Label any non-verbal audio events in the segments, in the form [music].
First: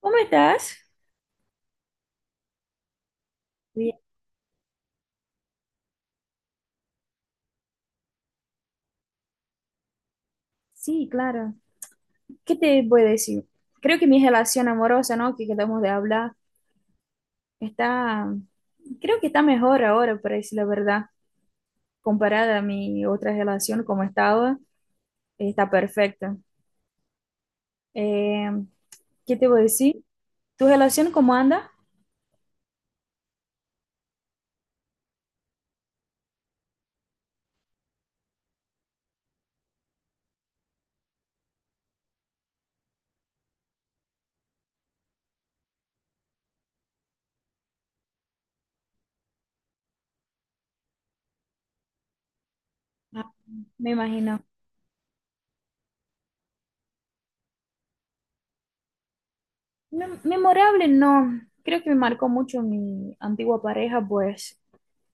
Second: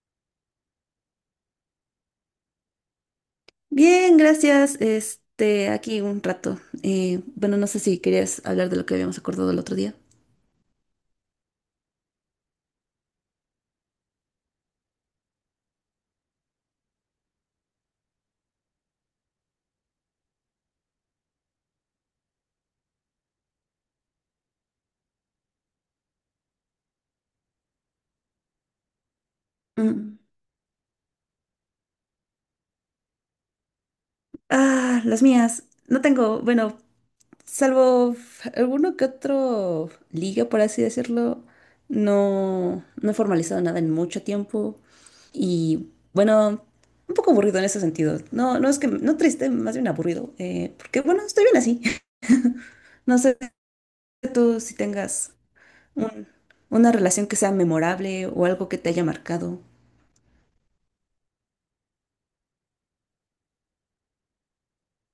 ¿Cómo estás? Bien, Bien, gracias. Aquí un rato. Bueno, no sé si querías hablar de lo que habíamos acordado el otro día. sí, claro. ¿Qué te voy a decir? Creo que mi relación amorosa, ¿no? Que quedamos de hablar, está, creo que está mejor ahora, para decir la verdad, comparada a mi otra relación, como estaba, está perfecta. Eh, ¿Qué te voy a decir? Mm. ¿Tu relación cómo anda? Ah, las mías. No tengo, bueno, salvo alguno que otro liga, por así decirlo. No, no he formalizado nada en mucho tiempo. Y bueno, un poco aburrido en ese sentido. No, no es que, no triste, más bien aburrido. Porque bueno, estoy bien así. [laughs] No Ah, sé me imagino. tú si tengas un- una relación que sea memorable o algo que te haya marcado. Memorable, no. Creo que me marcó mucho mi antigua pareja, pues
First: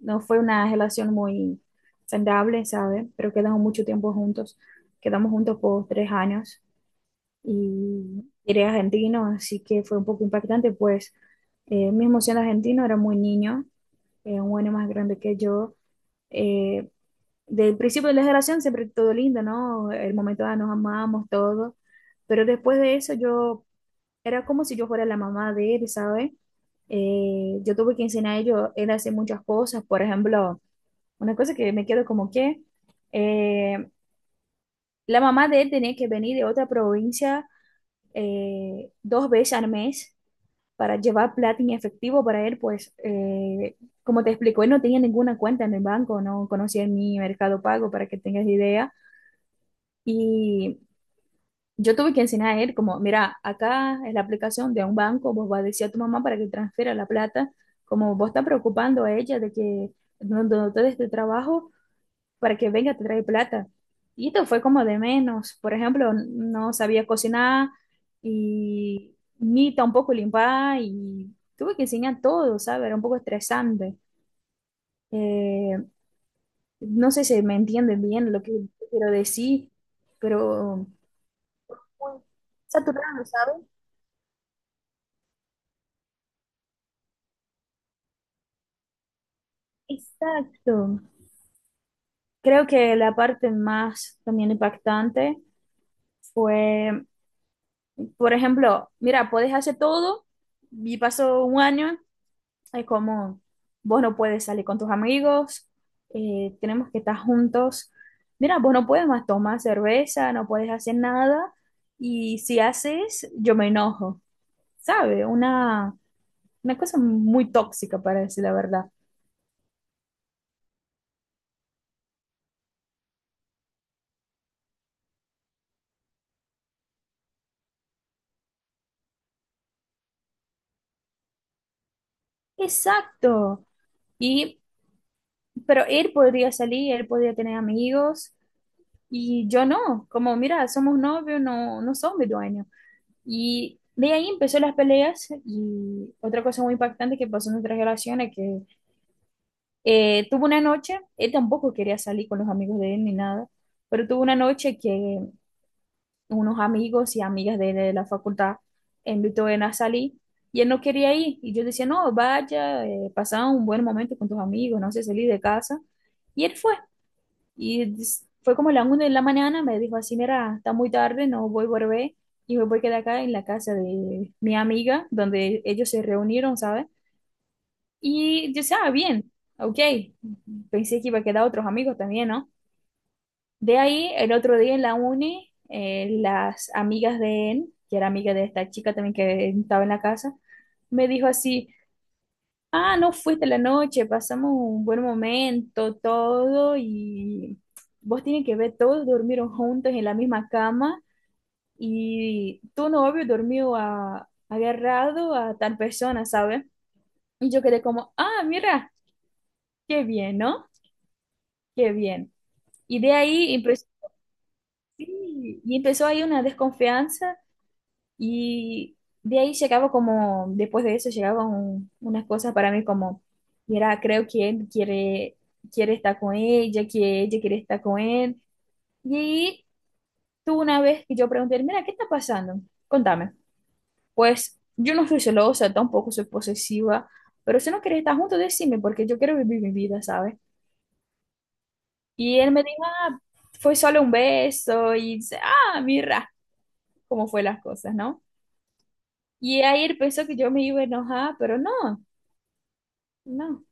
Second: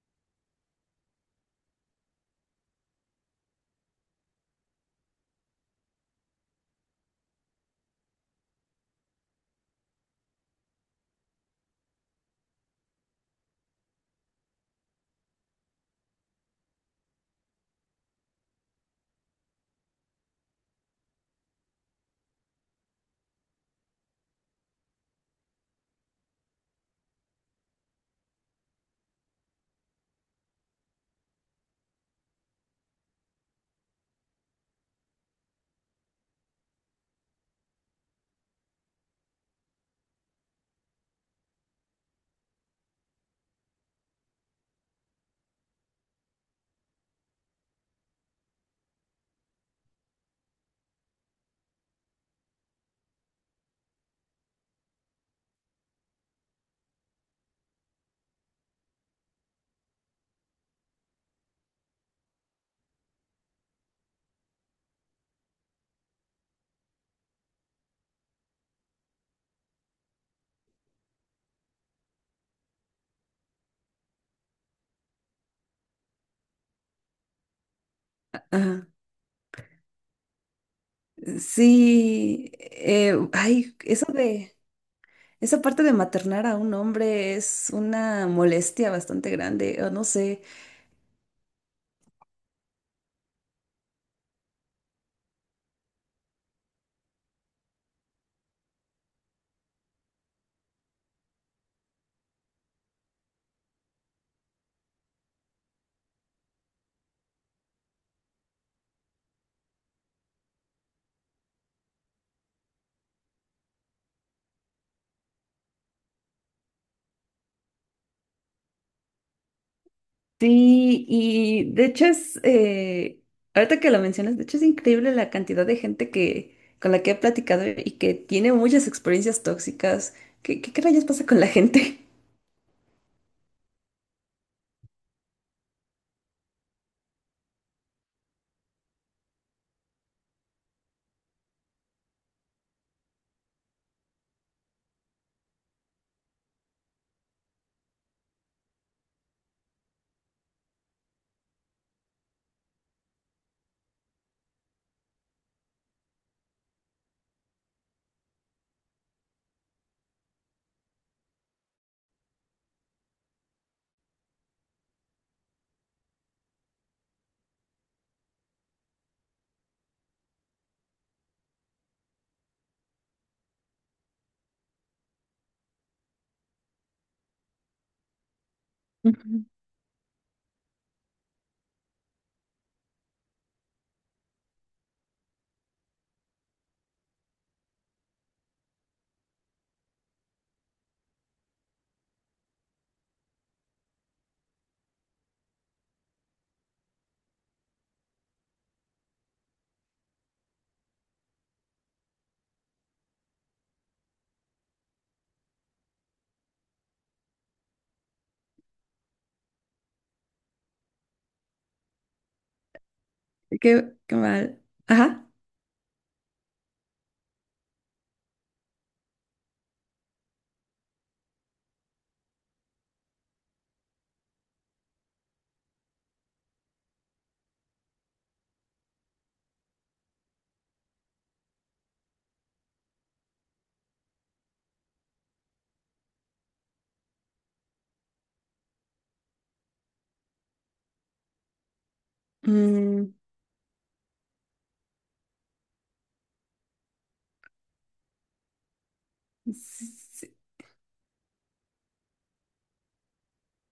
no fue una relación muy saludable, ¿sabes? Pero quedamos mucho tiempo juntos. Quedamos juntos por tres años y era argentino, así que fue un poco impactante, pues mismo siendo argentino, era muy niño, un año más grande que yo. Eh, Del principio de la relación siempre todo lindo, ¿no? El momento ah, nos amamos, todo. Pero después de eso yo era como si yo fuera la mamá de él, ¿sabes? Yo tuve que enseñar a ellos, él a hacer muchas cosas, por ejemplo una cosa que me quedo como que eh, la mamá de él tenía que venir de otra provincia dos veces al mes para llevar plata en efectivo para él, pues como te explico, él no tenía ninguna cuenta en el banco, no conocía ni Mercado Pago para que tengas idea. Y yo tuve que enseñar a él como, mira, acá es la aplicación de un banco, vos vas a decir a tu mamá para que transfiera la plata, como vos estás preocupando a ella de que no, no te des tu trabajo para que venga, te trae plata. Y esto fue como de menos. Por ejemplo, no sabía cocinar y ni tampoco limpar y tuve que enseñar todo, ¿sabes? Era un poco estresante. Eh, no sé si me entienden bien lo que Ajá. quiero decir, pero muy Sí, saturado, ¿sabes? ay, eso de, esa parte de maternar a un hombre es una molestia bastante grande, o no sé. Exacto. Creo que la parte más también impactante fue, por ejemplo, mira, puedes hacer todo y pasó un año. Es como, vos no puedes salir con tus amigos, tenemos que estar juntos. Mira, vos no puedes más tomar cerveza, no puedes hacer nada, y si haces, yo me enojo, ¿sabe? Una cosa muy tóxica, para decir la verdad. Sí, y de hecho es, ahorita que lo mencionas, de hecho es increíble la cantidad de gente que, con la que he platicado y que tiene muchas experiencias tóxicas. ¿Qué rayos pasa con la gente? Exacto. Y, pero él podría salir, él podría tener amigos, y yo no. Como, mira, somos novios, no, no sos mi dueño. Y de ahí empezó las peleas y otra cosa muy impactante que pasó en nuestras relaciones, que tuvo una noche, él tampoco quería salir con los amigos de él ni nada, pero tuvo una noche que unos amigos y amigas de la facultad invitó a él a salir y él no quería ir. Y yo decía, no, vaya, pasa un buen momento con tus amigos, no sé, salir de casa. Y él fue. Y fue como la 1 de la mañana, me dijo así, mira, está muy tarde, no voy a volver y me voy a quedar acá en la casa de mi amiga, donde ellos se reunieron, ¿sabes? Y yo decía, ah, bien, Ujú. [laughs] ok, pensé que iba a quedar otros amigos también, ¿no? De ahí, el otro día en la uni, las amigas de él, que era amiga de esta chica también que estaba en la casa, me dijo así, ah, no fuiste la noche, pasamos un buen momento, todo, y vos tienen que ver, todos durmieron juntos en la misma cama y tu novio durmió agarrado a tal persona, ¿sabes? Y yo quedé como, ah, mira, qué bien, ¿no? Qué bien. Y de ahí empezó, Qué, qué mal. Ajá. sí, y empezó ahí una desconfianza. Y de ahí llegaba como, después de eso llegaban unas cosas para mí como, mira, creo que él quiere estar con ella, que ella quiere estar con él. Y ahí tú una vez que yo pregunté, mira, ¿qué está pasando? Contame. Pues yo no soy celosa, tampoco soy posesiva, pero si no quieres estar juntos, decime, porque yo quiero vivir mi vida, ¿sabes? Y él me dijo, Mm. ah, fue solo un beso, y dice, ah, mira, cómo fue las cosas, ¿no? Y ahí él pensó que yo me iba a enojar, pero no. No,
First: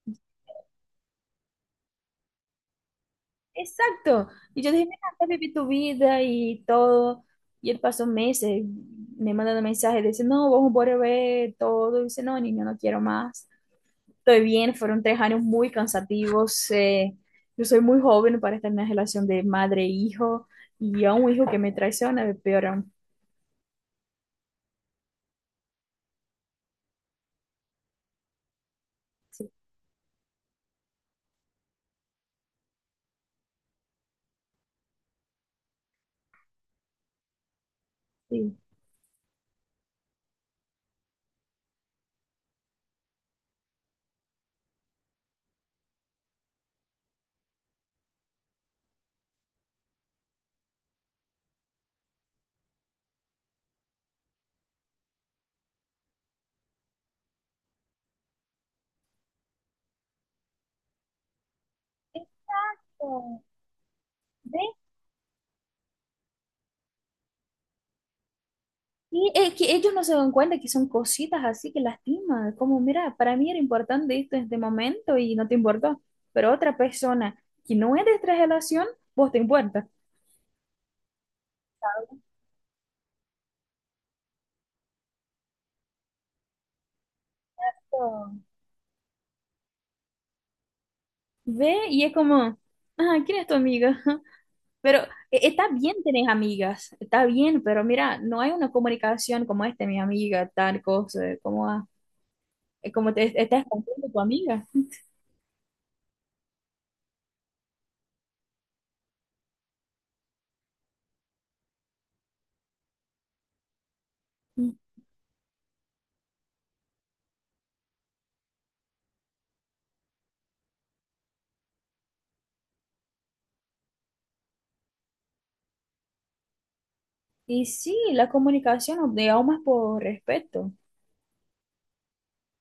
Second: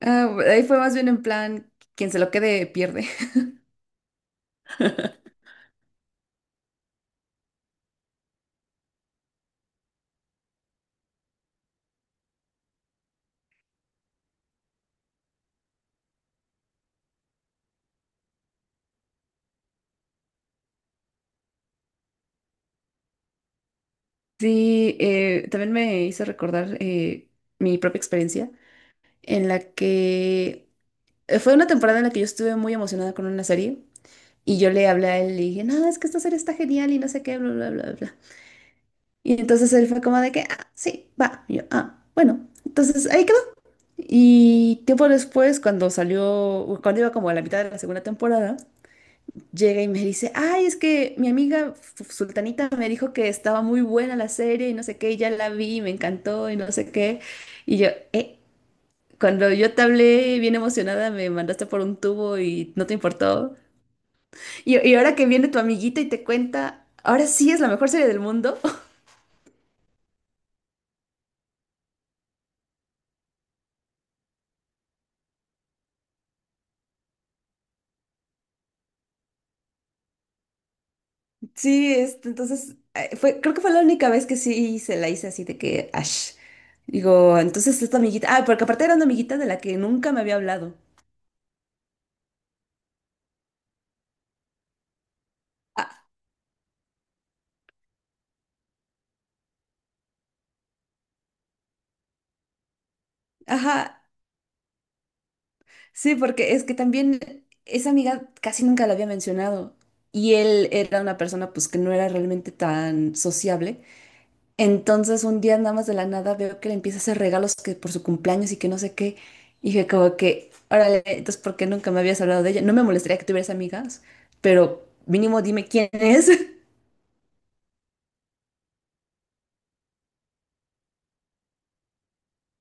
Ah, ahí fue más bien en plan, quien se lo quede pierde. exacto. Y yo dije, mira, estás [laughs] viviendo tu vida y todo. Y él pasó meses, me mandando mensajes, dice, no, vamos a volver todo. Y dice, no, niño, no quiero más. Estoy bien, fueron tres años muy cansativos. Yo soy muy joven para estar en una relación de madre e hijo. Y a un hijo que me traiciona, peor aún. Sí, también me hizo recordar mi propia experiencia en Sí, la que fue una temporada en la que yo estuve muy emocionada con una serie y yo le hablé a él y le dije, no, es que esta serie está genial y no sé qué, bla, bla, bla, bla. sí. Y entonces él fue como de que, ah, sí, va. Y yo, ah, bueno, entonces ahí quedó. Y tiempo después, cuando salió, cuando iba como a la mitad de la segunda temporada, llega y me dice, ay, es que mi amiga Sultanita me dijo que estaba muy buena la serie y no sé qué, y ya la vi, y me encantó y no sé qué. Y yo, cuando yo te hablé bien emocionada, me mandaste por un tubo y no te Exacto. importó. ¿Ves? Y ahora que viene tu amiguita y te cuenta, ahora sí es la mejor serie del mundo. [laughs] Y es que ellos no se dan cuenta que son cositas así que lastiman, como mira, para mí era importante esto en este momento y no te importó, pero otra persona que no es de esta relación, vos te importa. Sí, este, entonces, fue, creo que fue la única vez que sí se la hice así de que, ash. Digo, entonces esta amiguita, Oh. ah, porque aparte era una amiguita de la que nunca me había hablado. Ve y es como, ah, ¿quién es tu amiga? [laughs] Pero está Ah, bien tener amigas, está bien, pero mira, no hay una comunicación como este, mi amiga, tal cosa, como, ah, como te estás ajá, contando tu amiga. sí, porque es que también esa amiga casi nunca la había mencionado y él era una persona pues que no era realmente tan sociable. Mm. Entonces un día nada más de la nada veo que le empieza a hacer regalos que por su cumpleaños y que no sé qué. Y dije como que, órale, entonces ¿por qué nunca me habías hablado de ella? No me molestaría que tuvieras amigas, pero mínimo dime quién es. [laughs] Y sí, la comunicación, digamos, más por respeto,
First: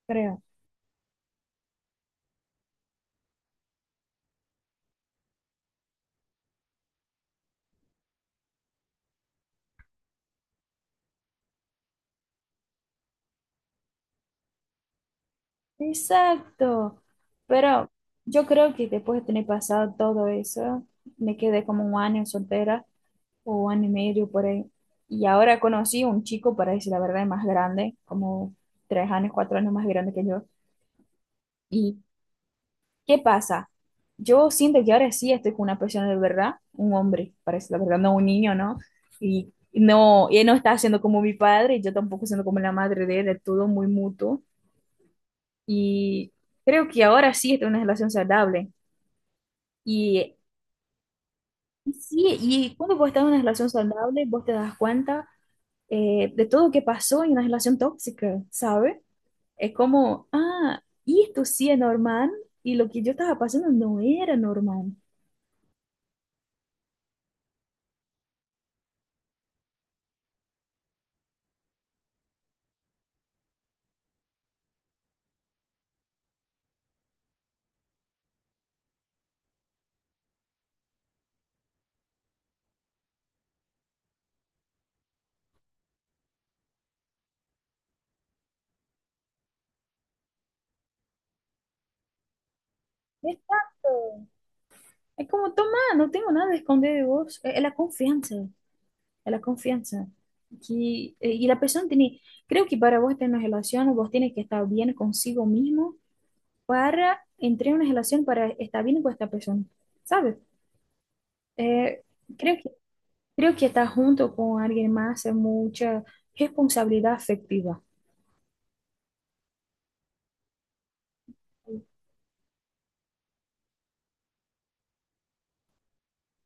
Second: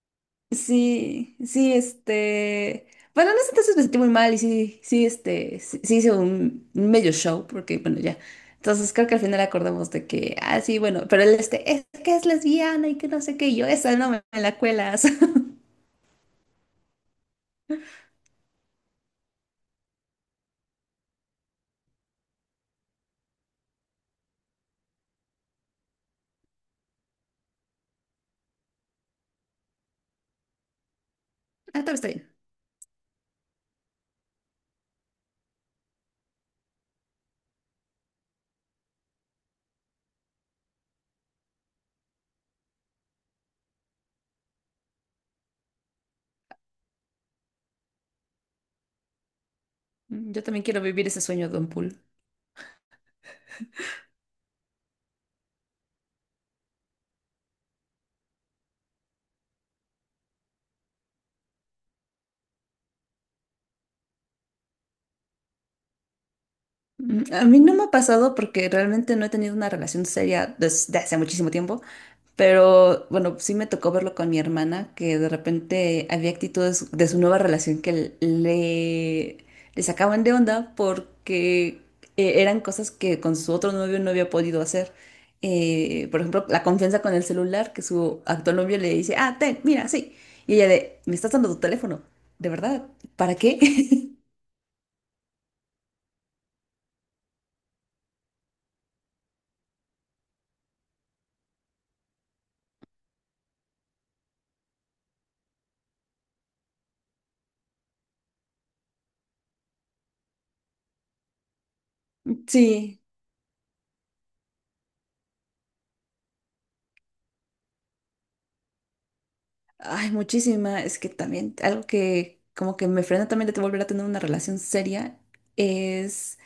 creo. Sí, sí, este. Bueno, en ese entonces me sentí muy mal y sí, sí, este, sí, sí hice un medio show, porque bueno, ya. Entonces creo que al final acordamos de que, ah, sí, bueno, pero él, este, es que es lesbiana y que no sé qué, y yo, esa no me, me la cuelas. [laughs] Exacto. Pero yo creo que después de tener pasado todo eso, me quedé como un año soltera o un año y medio por ahí. Y ahora conocí un chico, para decir la verdad, más grande, como tres años, cuatro años más grande que yo. Ah, también ¿Y está bien. qué pasa? Yo siento que ahora sí estoy con una persona de verdad, un hombre, para decir la verdad, no un niño, ¿no? Y no, y él no está siendo como mi padre, y yo tampoco siendo como la madre de él, es todo muy mutuo. Y creo que ahora sí estoy en una relación saludable. Y Yo también quiero vivir ese sueño, Don y Pool. sí, y cuando vos estás en una relación saludable, vos te das cuenta de todo lo que pasó en una relación tóxica, ¿sabes? Es como, ah, y esto sí es normal y lo que yo estaba pasando no era normal. Mm, a mí no me ha pasado porque realmente no he tenido una relación seria desde hace muchísimo tiempo, pero bueno, sí me tocó verlo con mi hermana, que de repente había actitudes de su nueva relación que le sacaban de onda porque eran cosas que con su otro novio no había podido hacer. Por ejemplo, la confianza con el celular, que su actual novio le dice, ah, ten, mira, sí. Y ella de, me estás dando tu teléfono, ¿de verdad? ¿Para qué? Exacto. [laughs] Es como, toma, no tengo nada de esconder de vos. Es la confianza, es la confianza. Que, y la persona tiene, creo que para vos estar en una relación, vos tienes que estar bien consigo mismo para entrar en una relación para estar bien con esta persona, ¿sabes? Eh, creo que, Sí, creo que estar junto con alguien más es mucha responsabilidad afectiva. ay, muchísima. Es que también algo que como que me frena también de volver a tener una relación seria es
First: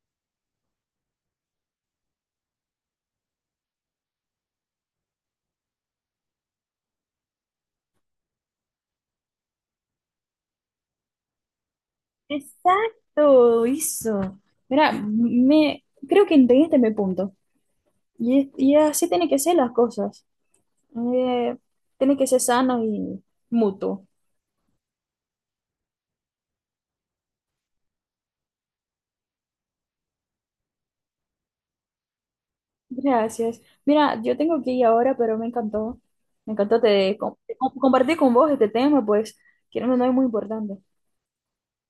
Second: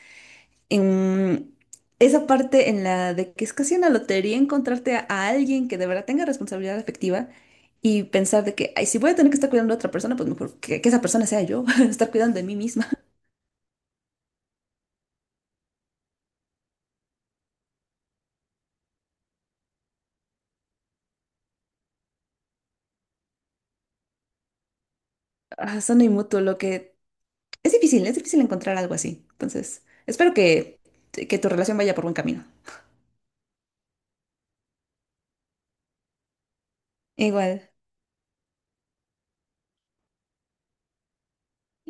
en esa parte en la de que es casi una lotería encontrarte a alguien que de verdad tenga responsabilidad afectiva y pensar de que, ay, si voy a tener que estar cuidando a otra persona, pues mejor que esa persona sea yo, [laughs] estar cuidando de mí misma. [laughs] Exacto, eso. Mira, me, creo que entendiste mi punto. Y así tiene que ser las cosas. Eh, Tiene que ser sano y mutuo. Ah, son mutuo, lo que es difícil encontrar algo así. Entonces, espero que tu relación vaya por buen camino. Gracias. Mira, yo tengo que ir ahora, pero me encantó. Me encantó Igual, compartir con vos este tema, pues, que no es muy importante.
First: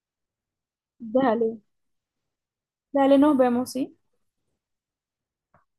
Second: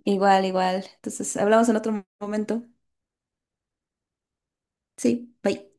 igual, igual. Entonces, Dale, hablamos en otro momento. dale, nos vemos, ¿sí? Sí, bye.